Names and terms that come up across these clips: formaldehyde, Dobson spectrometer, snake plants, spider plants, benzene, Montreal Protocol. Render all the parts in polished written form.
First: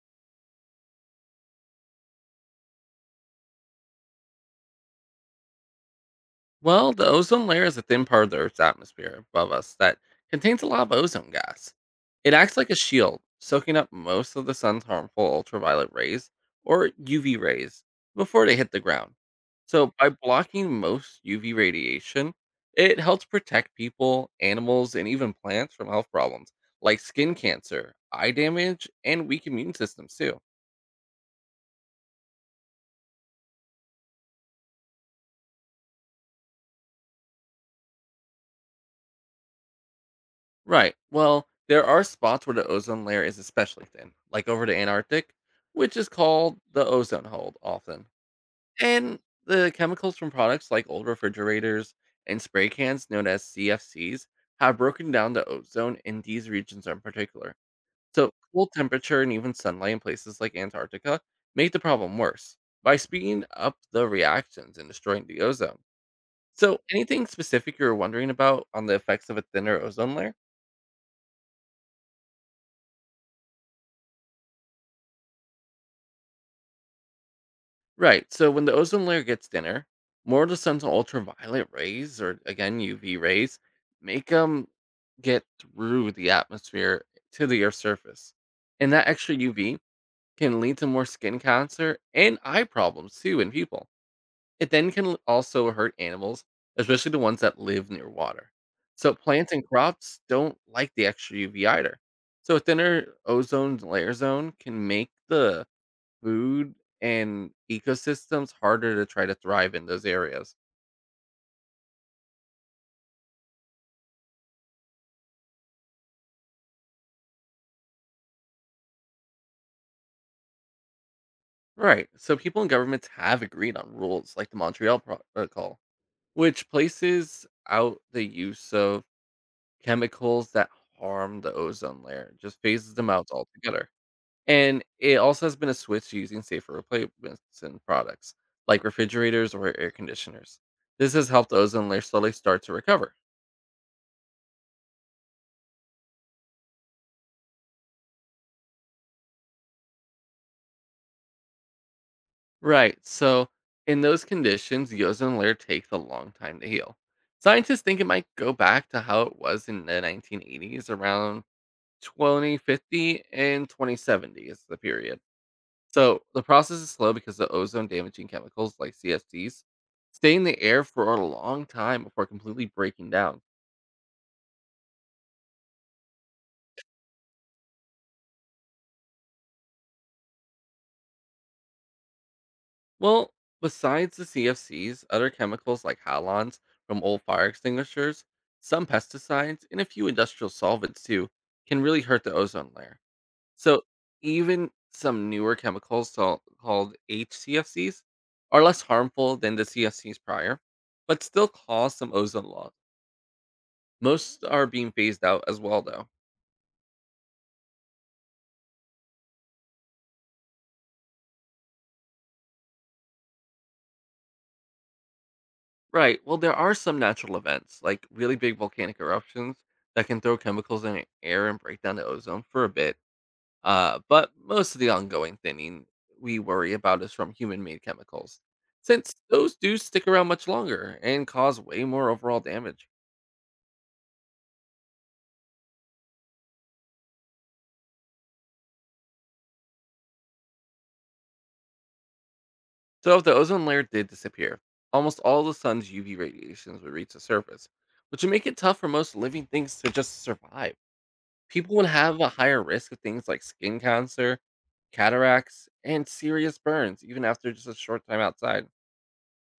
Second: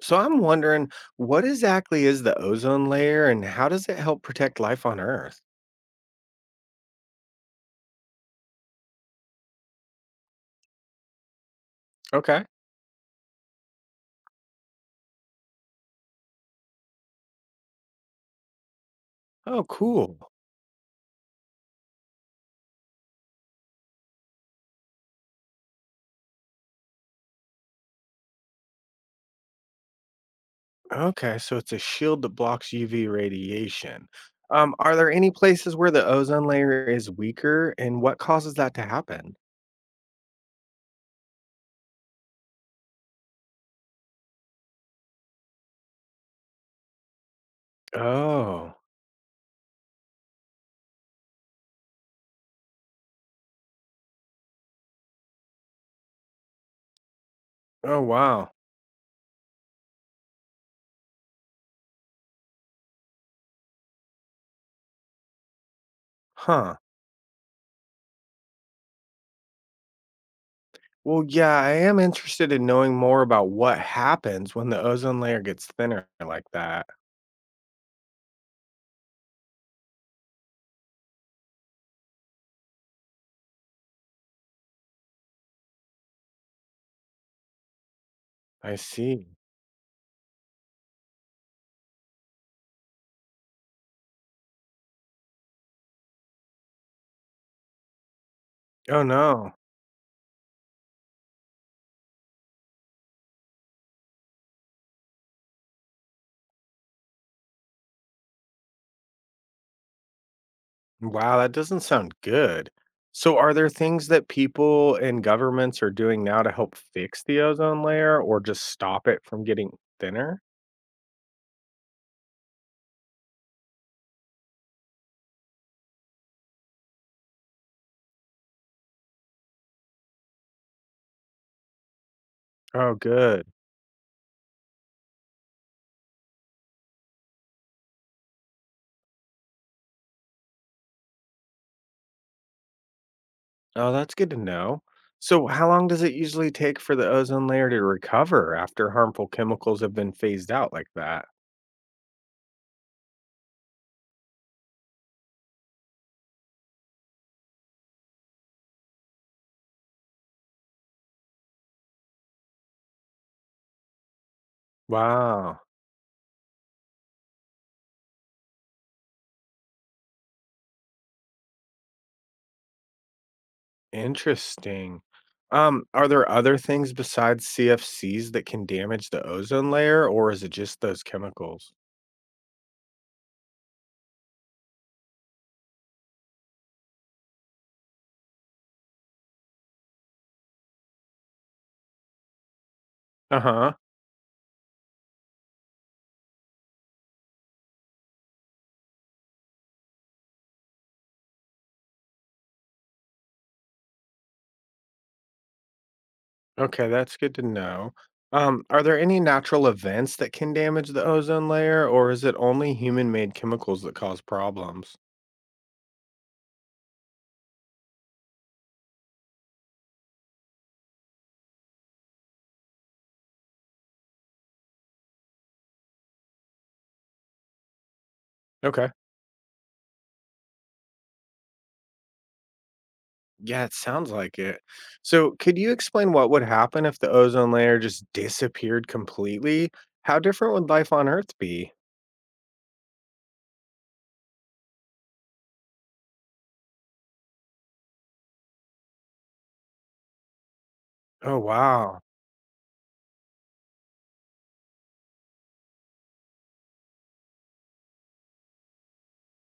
So I'm wondering what exactly is the ozone layer and how does it help protect life on Earth? Well, the ozone layer is a thin part of the Earth's atmosphere above us that contains a lot of ozone gas. It Okay. acts like a shield, soaking up most of the sun's harmful ultraviolet rays or UV rays before they hit the ground. Oh, So, by cool. blocking most UV radiation, it helps protect people, animals, and even plants from health problems like skin cancer, eye damage, and weak immune systems, too. Okay, so it's a shield that blocks UV radiation. Are there any places where the ozone layer is weaker and what causes that to happen? Right. Well, there are spots where the ozone layer is especially thin, like over the Antarctic, which is called the ozone hole often. Oh, And the chemicals from products like old refrigerators and spray cans, known as CFCs, have broken down the ozone in these regions in particular. oh, So, wow. cool temperature and even sunlight in places like Antarctica make the problem worse by speeding up the reactions and destroying the ozone. Huh. So, anything specific you're wondering about on the effects of a thinner ozone layer? Well, yeah, I am interested in knowing more about what happens when the ozone layer gets thinner like that. Right. So when the ozone layer gets thinner, more of the sun's ultraviolet rays, or again UV rays, make them get through the atmosphere to the Earth's surface, I and that extra see. UV can lead to more skin cancer and eye problems too in people. It then can also hurt animals, especially the ones that live near water. Oh, So no. plants and crops don't like the extra UV either. So a thinner ozone layer zone can make the food and ecosystems harder to try to thrive in those areas. Wow, that doesn't sound good. So, are there things that people and governments are doing now to help fix the ozone layer or just stop it from getting thinner? Right. So people and governments have agreed on rules like the Montreal Protocol, which places out the use of chemicals that harm the ozone layer, just phases Oh, them out good. altogether. And it also has been a switch to using safer replacements in products like refrigerators or air conditioners. This has helped the ozone layer slowly start to recover. Oh, that's good to know. So, how long does it usually take for the ozone layer to recover after harmful chemicals have been phased out like that? Right. So, in those conditions, the ozone layer takes a long time to heal. Scientists think it might go back to how it was in the 1980s, around 2050 and 2070 is the period. Wow, So, the process is slow because the ozone damaging chemicals like CFCs stay in the air for a long time before completely breaking down. interesting. Are there other things besides CFCs that can damage the ozone layer, or is it just those chemicals? Well, besides the CFCs, other chemicals like halons from old fire extinguishers, some pesticides, and a few industrial solvents too can really hurt the ozone layer. Uh huh. So, even some newer chemicals so- called HCFCs are less harmful than the CFCs prior, but still cause some ozone loss. Most are being phased out as well, though. Okay, that's good to know. Are there any natural events that can damage the ozone layer, or is it only human made chemicals that cause problems? Right. Well, there are some natural events, like really big volcanic eruptions, that can throw chemicals in the air and break down the ozone for a bit. But most of the ongoing thinning we worry about is from human made chemicals, Okay. since those do stick around much longer and cause way more overall damage. Yeah, it sounds like it. So, could you explain what would happen if the ozone layer just disappeared completely? How different would life on Earth be? So, if the ozone layer did disappear, almost all the sun's UV radiations would reach the surface, which would make it tough for most living things to just survive. Oh, People would wow. have a higher risk of things like skin cancer, cataracts, and serious burns, even after just a short time outside.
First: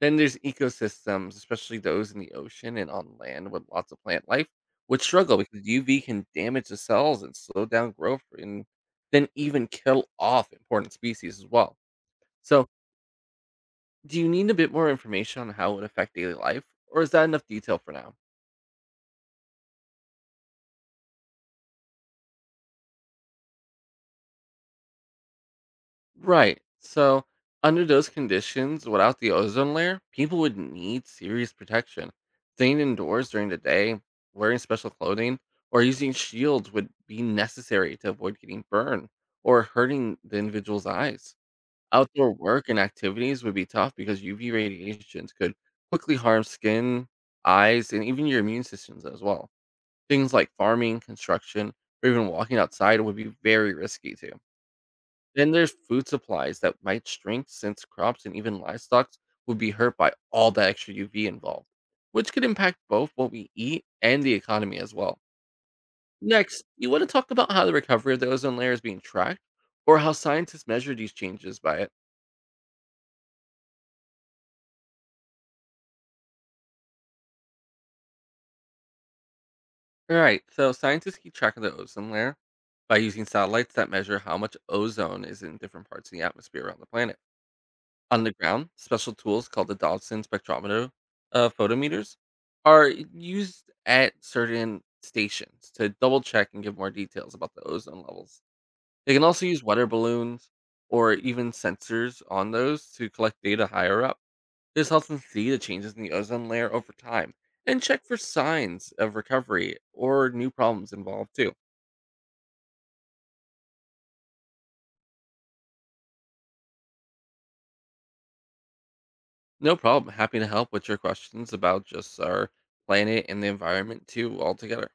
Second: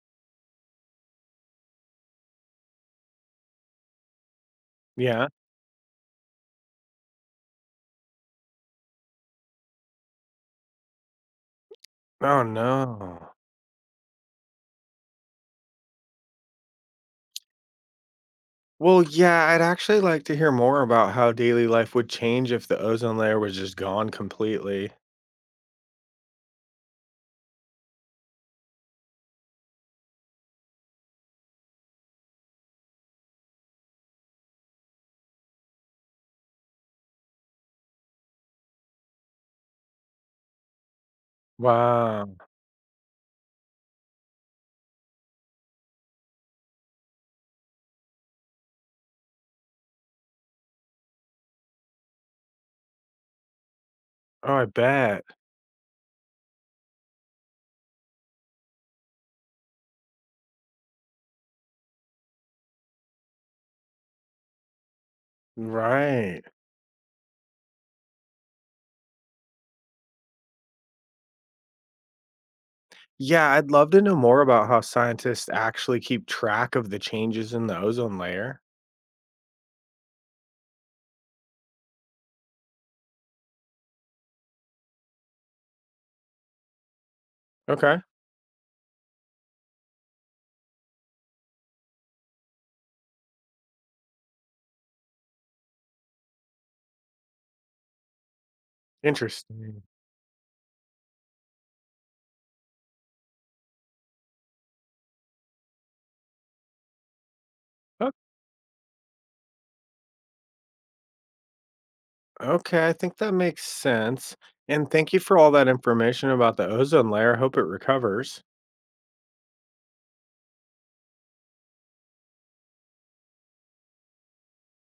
Then there's ecosystems, especially those in the ocean and on land with lots of plant life, would Yeah. struggle because UV can damage the cells and slow down growth and then even kill off important species as well. Oh, So, no. do you need a bit more information on how it would affect daily life, or is that enough detail for now? Well, yeah, I'd actually like to hear more about how daily life would change if the ozone layer was just gone completely. Right. So, under those conditions, without the ozone layer, people would need serious protection. Staying indoors during the day, wearing special clothing, or using shields would be necessary to avoid getting burned or hurting the individual's eyes. Outdoor Wow. work and activities would be tough because UV radiations could quickly harm skin, eyes, and even your immune systems as well. Things like farming, construction, or even walking outside would be very risky too. Oh, I bet. Then there's food supplies that might shrink since crops and even livestock would be hurt by all the extra UV involved, which could impact both what we eat and the economy as well. Right. Next, you want to talk about how the recovery of the ozone layer is being tracked or how scientists measure these changes by it. Yeah, I'd love to know more about how scientists actually keep track of the changes in the ozone layer. All right, so scientists keep track of the ozone layer by using satellites that measure how much ozone is in different parts of the atmosphere around the planet. Okay. On the ground, special tools called the Dodson spectrometer photometers are used at certain stations to double check and give more details about the ozone levels. They can also use Interesting. weather balloons or even sensors on those to collect data higher up. This helps them see the changes in the ozone layer over time and check O- for signs of recovery or new problems involved too. Okay, I think that makes sense. And thank you for all that information about the ozone layer. I hope it recovers. No problem. Happy to help with your questions about just our planet and the environment too altogether.